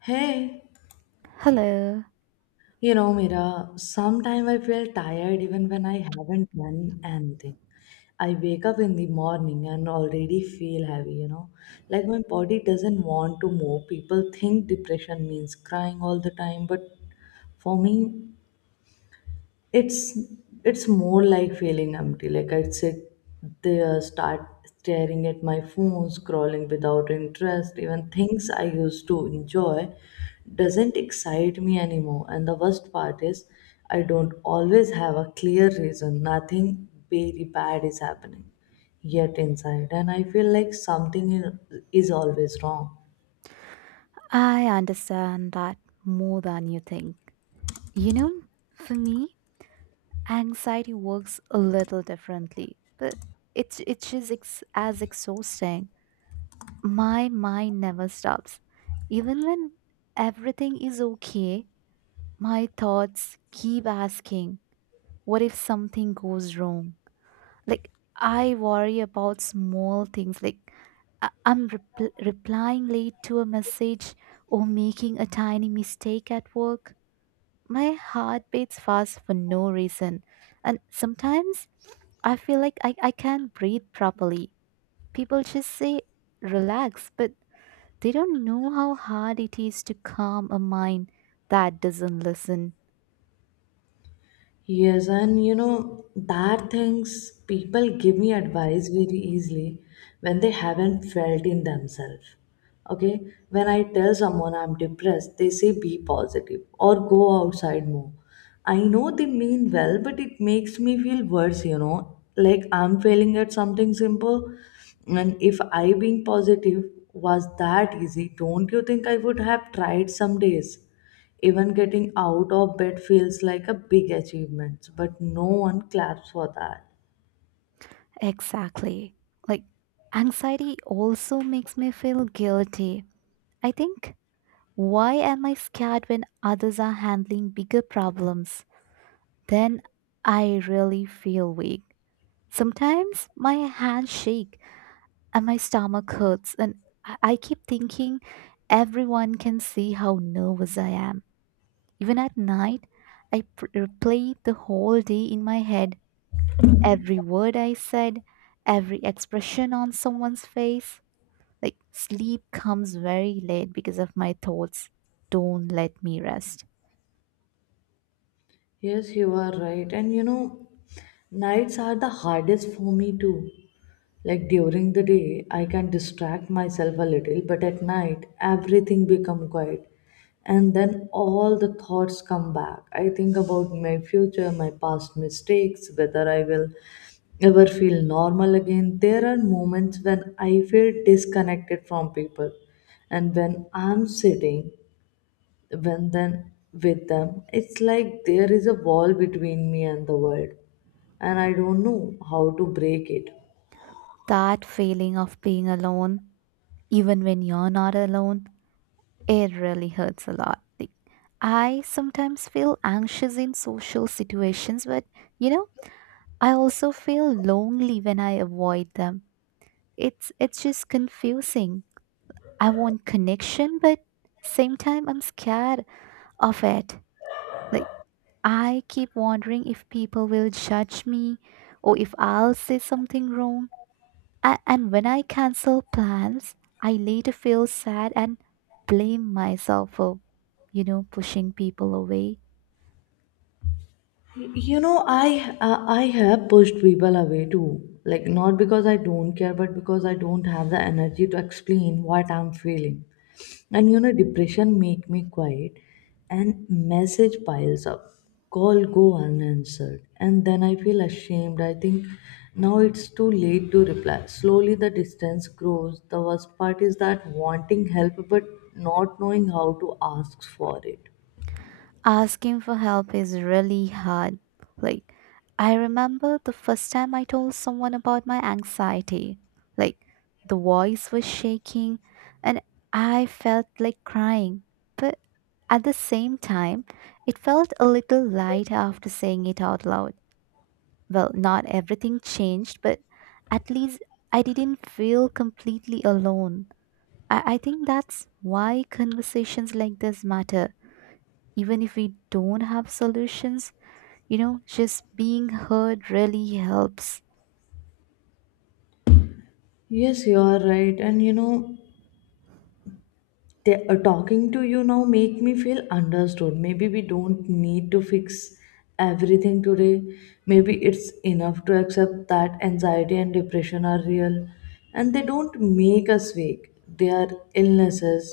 Hey, Hello. you know, Mira, sometimes I feel tired even when I haven't done anything. I wake up in the morning and already feel heavy, you know. Like my body doesn't want to move. People think depression means crying all the time, but for me, it's it's more like feeling empty. Like I sit there start staring at my phone, scrolling without interest. Even things I used to enjoy doesn't excite me anymore. And the worst part is, I don't always have a clear reason. Nothing very bad is happening, yet inside and I feel like something is always wrong. I understand that more than you think. You know, for me, anxiety works a little differently, but it's just as exhausting. My mind never stops. Even when everything is okay, my thoughts keep asking, what if something goes wrong? Like, I worry about small things. Like, I'm replying late to a message or making a tiny mistake at work. My heart beats fast for no reason, and sometimes I feel like I can't breathe properly. People just say relax, but they don't know how hard it is to calm a mind that doesn't listen. Yes, and you know, that things, people give me advice very easily when they haven't felt in themselves. Okay, when I tell someone I'm depressed, they say be positive or go outside more. I know they mean well, but it makes me feel worse, you know, like I'm failing at something simple. And if I being positive was that easy, don't you think I would have tried some days? Even getting out of bed feels like a big achievement, but no one claps for that. Exactly. Like, anxiety also makes me feel guilty. I think, why am I scared when others are handling bigger problems? Then I really feel weak. Sometimes my hands shake and my stomach hurts, and I keep thinking everyone can see how nervous I am. Even at night, I replay the whole day in my head, every word I said, every expression on someone's face. Like, sleep comes very late because of my thoughts. Don't let me rest. Yes, you are right. And you know, nights are the hardest for me too. Like during the day, I can distract myself a little, but at night, everything become quiet. And then all the thoughts come back. I think about my future, my past mistakes, whether I will ever feel normal again. There are moments when I feel disconnected from people. And when I'm sitting when then with them, it's like there is a wall between me and the world, and I don't know how to break it. That feeling of being alone, even when you're not alone, it really hurts a lot. Like, I sometimes feel anxious in social situations, but you know, I also feel lonely when I avoid them. It's just confusing. I want connection, but same time I'm scared of it. Like, I keep wondering if people will judge me or if I'll say something wrong. And when I cancel plans, I later feel sad and blame myself for, you know, pushing people away. You know, I have pushed people away too. Like not because I don't care, but because I don't have the energy to explain what I'm feeling. And you know, depression make me quiet, and message piles up. Call go unanswered, and then I feel ashamed. I think now it's too late to reply. Slowly the distance grows. The worst part is that wanting help but not knowing how to ask for it. Asking for help is really hard. Like, I remember the first time I told someone about my anxiety. Like, the voice was shaking and I felt like crying. But at the same time, it felt a little light after saying it out loud. Well, not everything changed, but at least I didn't feel completely alone. I think that's why conversations like this matter. Even if we don't have solutions, you know, just being heard really helps. Yes, you are right. And you know, talking to you now make me feel understood. Maybe we don't need to fix everything today. Maybe it's enough to accept that anxiety and depression are real, and they don't make us weak. They are illnesses,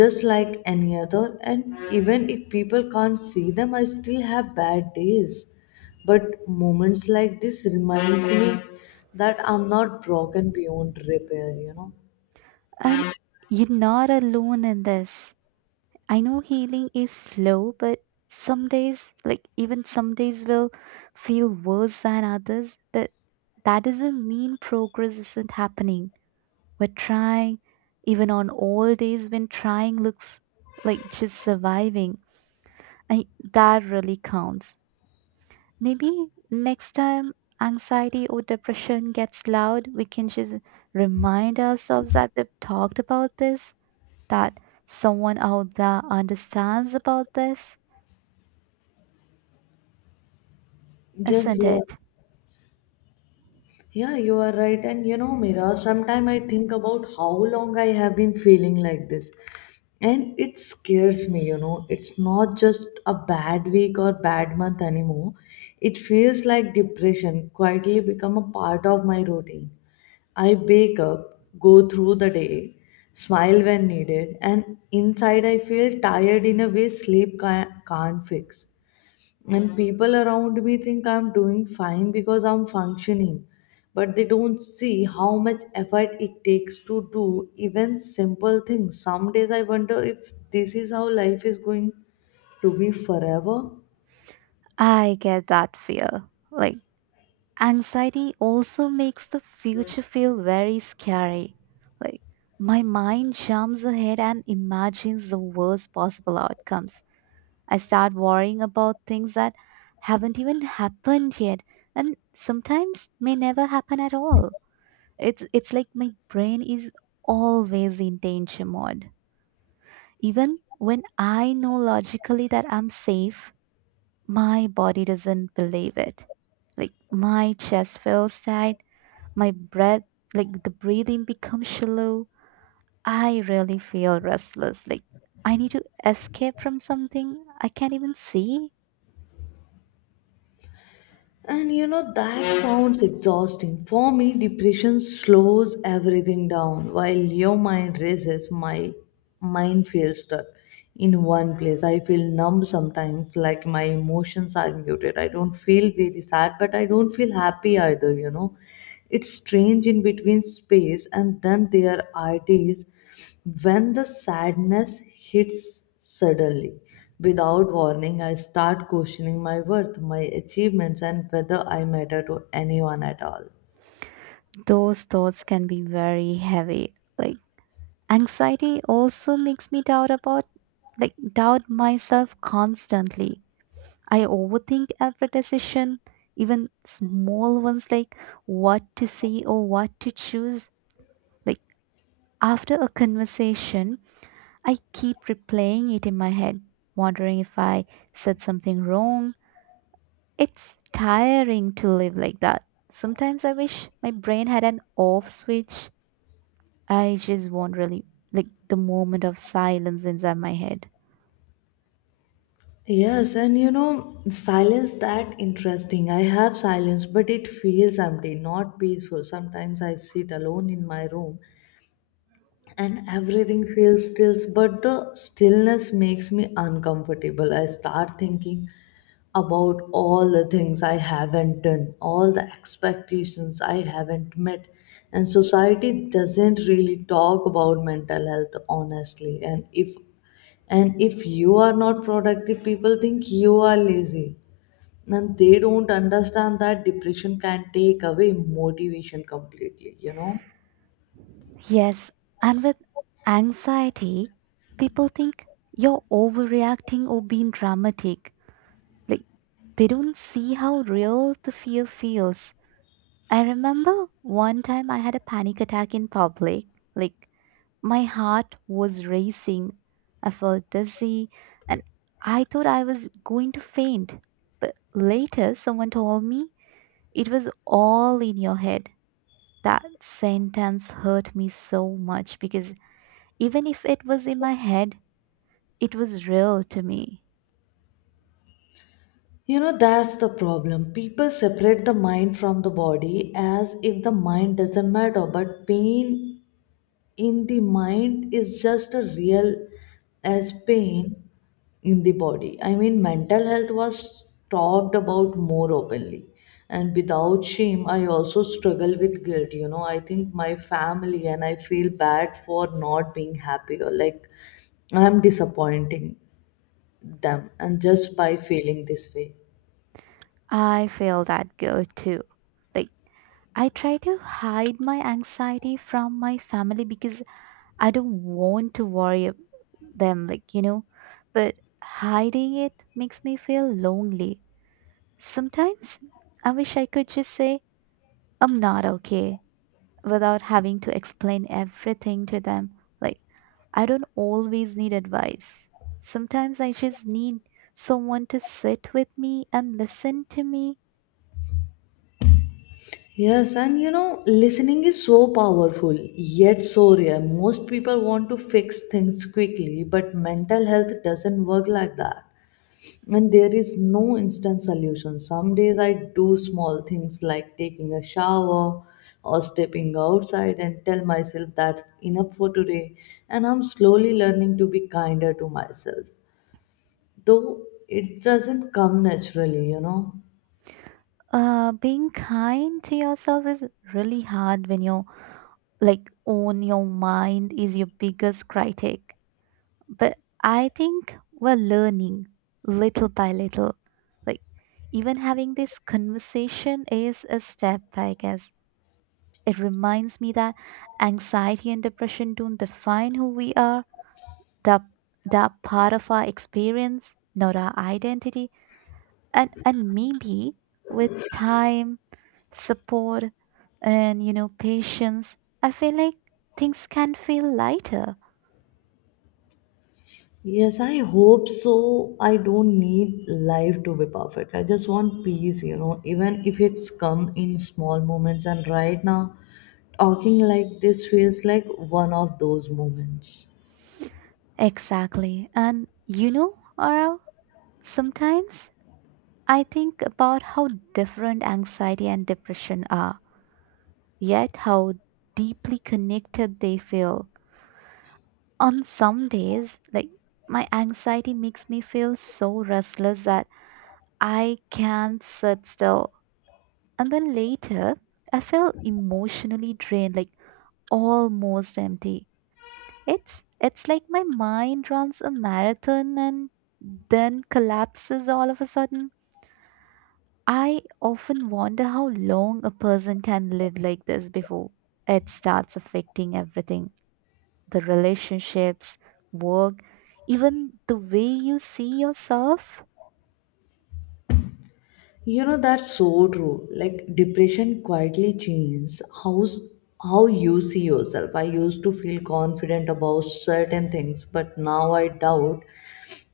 just like any other. And even if people can't see them, I still have bad days, but moments like this reminds me that I'm not broken beyond repair, you know. And you're not alone in this. I know healing is slow, but some days, like even some days, will feel worse than others, but that doesn't mean progress isn't happening. We're trying, even on all days when trying looks like just surviving. I, that really counts. Maybe next time anxiety or depression gets loud, we can just remind ourselves that we've talked about this, that someone out there understands about this, Yes, isn't you are. it? Yeah, you are right. And you know, Mira, sometimes I think about how long I have been feeling like this. And it scares me, you know. It's not just a bad week or bad month anymore. It feels like depression quietly become a part of my routine. I wake up, go through the day, smile when needed, and inside I feel tired in a way sleep can't fix. And people around me think I'm doing fine because I'm functioning, but they don't see how much effort it takes to do even simple things. Some days I wonder if this is how life is going to be forever. I get that fear. Like, anxiety also makes the future feel very scary. Like, my mind jumps ahead and imagines the worst possible outcomes. I start worrying about things that haven't even happened yet and sometimes may never happen at all. It's like my brain is always in danger mode. Even when I know logically that I'm safe, my body doesn't believe it. Like, my chest feels tight, my breath, like the breathing becomes shallow. I really feel restless, like I need to escape from something I can't even see. And you know, that sounds exhausting. For me, depression slows everything down. While your mind races, my mind feels stuck in one place. I feel numb sometimes, like my emotions are muted. I don't feel very sad, but I don't feel happy either, you know. It's strange in between space, and then there are days when the sadness hits suddenly, without warning. I start questioning my worth, my achievements, and whether I matter to anyone at all. Those thoughts can be very heavy. Like, anxiety also makes me doubt about, like, doubt myself constantly. I overthink every decision, even small ones, like what to say or what to choose. Like, after a conversation I keep replaying it in my head, wondering if I said something wrong. It's tiring to live like that. Sometimes I wish my brain had an off switch. I just want really like the moment of silence inside my head. Yes, and you know, silence that interesting. I have silence, but it feels empty, not peaceful. Sometimes I sit alone in my room and everything feels still, but the stillness makes me uncomfortable. I start thinking about all the things I haven't done, all the expectations I haven't met. And society doesn't really talk about mental health honestly. And if you are not productive, people think you are lazy, and they don't understand that depression can take away motivation completely, you know. Yes, and with anxiety, people think you're overreacting or being dramatic. Like, they don't see how real the fear feels. I remember one time I had a panic attack in public. Like, my heart was racing. I felt dizzy and I thought I was going to faint. But later, someone told me it was all in your head. That sentence hurt me so much because even if it was in my head, it was real to me. You know, that's the problem. People separate the mind from the body as if the mind doesn't matter, but pain in the mind is just as real as pain in the body. I mean, mental health was talked about more openly. And without shame, I also struggle with guilt. You know, I think my family and I feel bad for not being happy or like I'm disappointing them, and just by feeling this way. I feel that guilt too. Like, I try to hide my anxiety from my family because I don't want to worry them, like, you know, but hiding it makes me feel lonely. Sometimes I wish I could just say, I'm not okay, without having to explain everything to them. Like, I don't always need advice. Sometimes I just need someone to sit with me and listen to me. Yes, and you know, listening is so powerful, yet so rare. Most people want to fix things quickly, but mental health doesn't work like that. And there is no instant solution. Some days I do small things like taking a shower or stepping outside and tell myself that's enough for today. And I'm slowly learning to be kinder to myself, though it doesn't come naturally, you know. Being kind to yourself is really hard when your, like, own your mind is your biggest critic, but I think we're learning little by little. Like, even having this conversation is a step, I guess. It reminds me that anxiety and depression don't define who we are, that that part of our experience, not our identity. And maybe with time, support, and you know, patience, I feel like things can feel lighter. Yes, I hope so. I don't need life to be perfect. I just want peace, you know, even if it's come in small moments. And right now, talking like this feels like one of those moments. Exactly. And you know, Aura, sometimes I think about how different anxiety and depression are, yet how deeply connected they feel. On some days, like my anxiety makes me feel so restless that I can't sit still. And then later, I feel emotionally drained, like almost empty. It's like my mind runs a marathon and then collapses all of a sudden. I often wonder how long a person can live like this before it starts affecting everything, the relationships, work, even the way you see yourself. You know, that's so true. Like, depression quietly changes how you see yourself. I used to feel confident about certain things, but now I doubt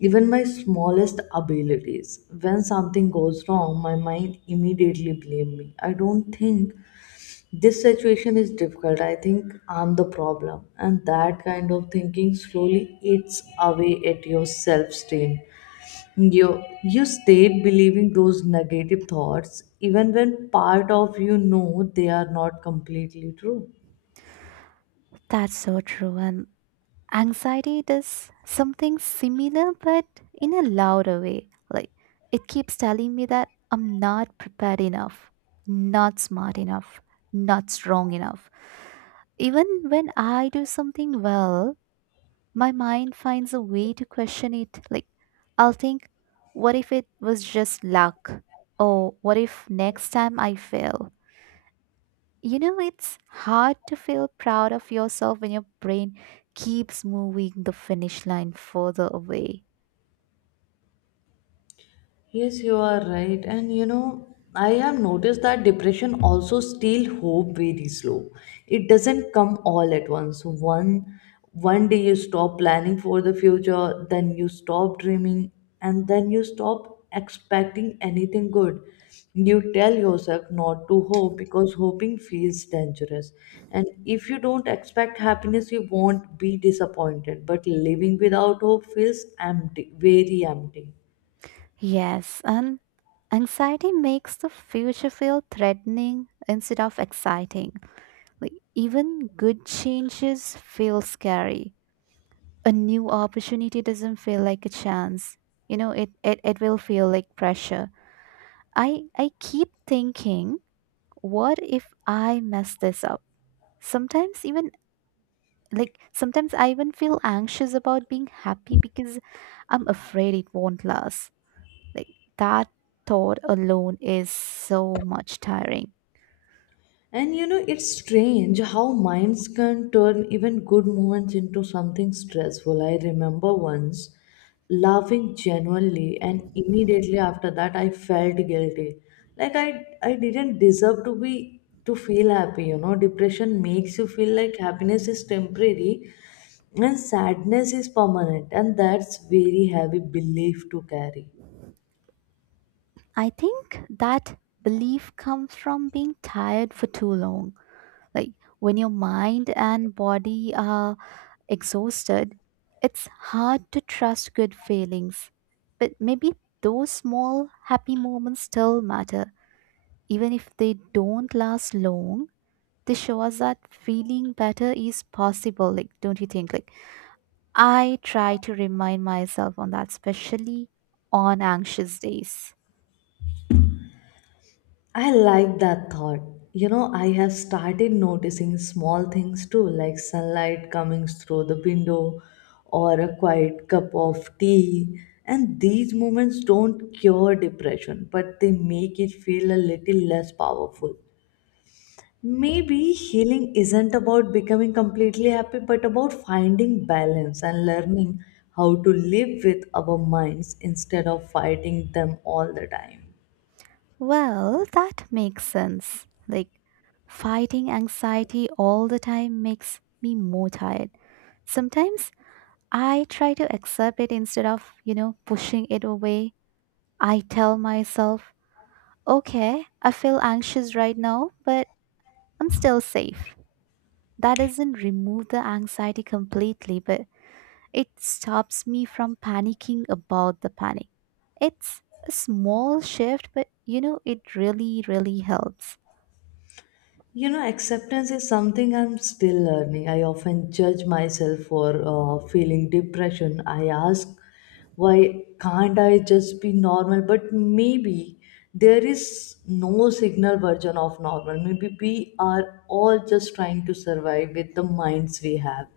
even my smallest abilities. When something goes wrong, my mind immediately blame me. I don't think this situation is difficult. I think I'm the problem. And that kind of thinking slowly eats away at your self-esteem. You stayed believing those negative thoughts even when part of you know they are not completely true. That's so true. And anxiety does something similar, but in a louder way. Like, it keeps telling me that I'm not prepared enough, not smart enough, not strong enough. Even when I do something well, my mind finds a way to question it. Like, I'll think, what if it was just luck? Or what if next time I fail? You know, it's hard to feel proud of yourself when your brain keeps moving the finish line further away. Yes, you are right. And you know, I have noticed that depression also steal hope very slow. It doesn't come all at once. One day you stop planning for the future, then you stop dreaming, and then you stop expecting anything good. You tell yourself not to hope because hoping feels dangerous. And if you don't expect happiness, you won't be disappointed. But living without hope feels empty, very empty. Yes, and anxiety makes the future feel threatening instead of exciting. Like, even good changes feel scary. A new opportunity doesn't feel like a chance. You know, it will feel like pressure. I keep thinking, what if I mess this up? Sometimes even, like, sometimes I even feel anxious about being happy because I'm afraid it won't last. Like, that thought alone is so much tiring. And you know, it's strange how minds can turn even good moments into something stressful. I remember once laughing genuinely, and immediately after that, I felt guilty. Like I didn't deserve to be to feel happy. You know, depression makes you feel like happiness is temporary, and sadness is permanent, and that's very heavy belief to carry. I think that belief comes from being tired for too long. Like, when your mind and body are exhausted, it's hard to trust good feelings. But maybe those small happy moments still matter. Even if they don't last long, they show us that feeling better is possible. Like, don't you think? Like, I try to remind myself on that, especially on anxious days. I like that thought. You know, I have started noticing small things too, like sunlight coming through the window or a quiet cup of tea. And these moments don't cure depression, but they make it feel a little less powerful. Maybe healing isn't about becoming completely happy, but about finding balance and learning how to live with our minds instead of fighting them all the time. Well, that makes sense. Like, fighting anxiety all the time makes me more tired. Sometimes I try to accept it instead of, you know, pushing it away. I tell myself, okay, I feel anxious right now, but I'm still safe. That doesn't remove the anxiety completely, but it stops me from panicking about the panic. It's a small shift, but you know, it really, really helps. You know, acceptance is something I'm still learning. I often judge myself for feeling depression. I ask, why can't I just be normal? But maybe there is no signal version of normal. Maybe we are all just trying to survive with the minds we have.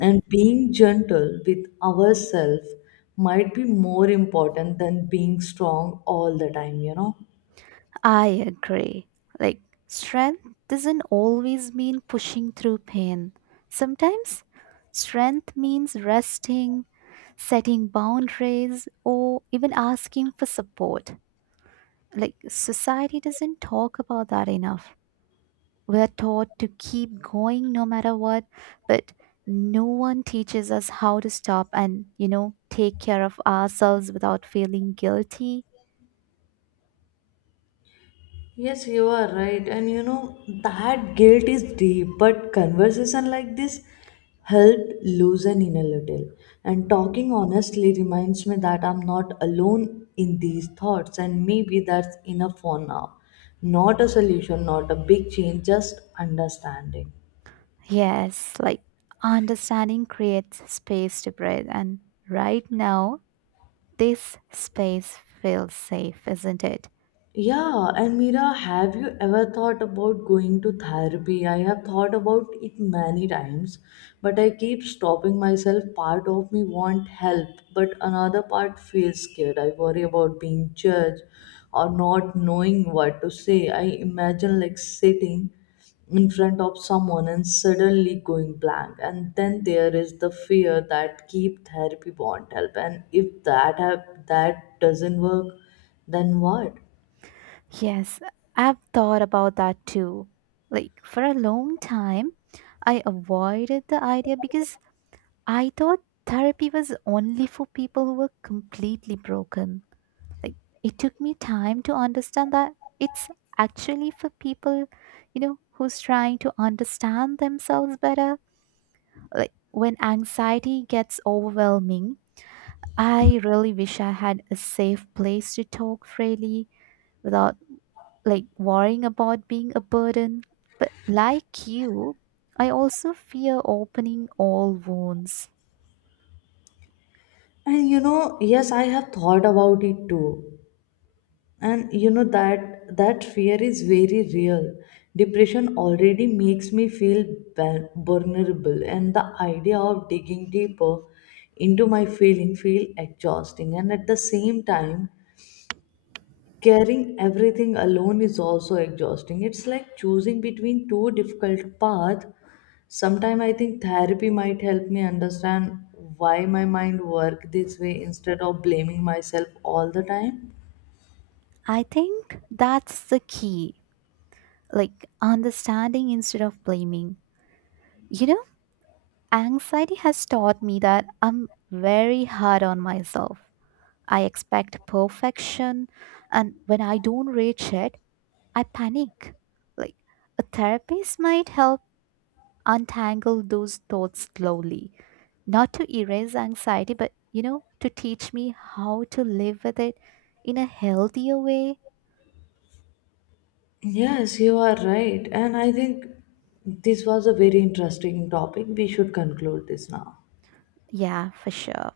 And being gentle with ourselves might be more important than being strong all the time, you know? I agree. Like, strength doesn't always mean pushing through pain. Sometimes, strength means resting, setting boundaries, or even asking for support. Like, society doesn't talk about that enough. We're taught to keep going no matter what, but no one teaches us how to stop and, you know, take care of ourselves without feeling guilty. Yes, you are right. And you know, that guilt is deep, but conversation like this help loosen in a little. And talking honestly reminds me that I'm not alone in these thoughts, and maybe that's enough for now. Not a solution, not a big change, just understanding. Yes, like, understanding creates space to breathe, and right now, this space feels safe, isn't it? Yeah, and Mira, have you ever thought about going to therapy? I have thought about it many times, but I keep stopping myself. Part of me want help, but another part feels scared. I worry about being judged or not knowing what to say. I imagine like sitting in front of someone and suddenly going blank. And then there is the fear that keep therapy won't help, and if that that doesn't work, then what? Yes, I've thought about that too. Like, for a long time, I avoided the idea because I thought therapy was only for people who were completely broken. Like, it took me time to understand that it's actually for people, you know, who's trying to understand themselves better. Like, when anxiety gets overwhelming, I really wish I had a safe place to talk freely, without, like, worrying about being a burden. But like you, I also fear opening all wounds. And you know, yes, I have thought about it too. And you know that fear is very real. Depression already makes me feel vulnerable, and the idea of digging deeper into my feeling feel exhausting. And at the same time, carrying everything alone is also exhausting. It's like choosing between two difficult paths. Sometimes I think therapy might help me understand why my mind work this way instead of blaming myself all the time. I think that's the key, like understanding instead of blaming. You know, anxiety has taught me that I'm very hard on myself. I expect perfection, and when I don't reach it, I panic. Like, a therapist might help untangle those thoughts slowly, not to erase anxiety, but you know, to teach me how to live with it in a healthier way. Yes, you are right. And I think this was a very interesting topic. We should conclude this now. Yeah, for sure.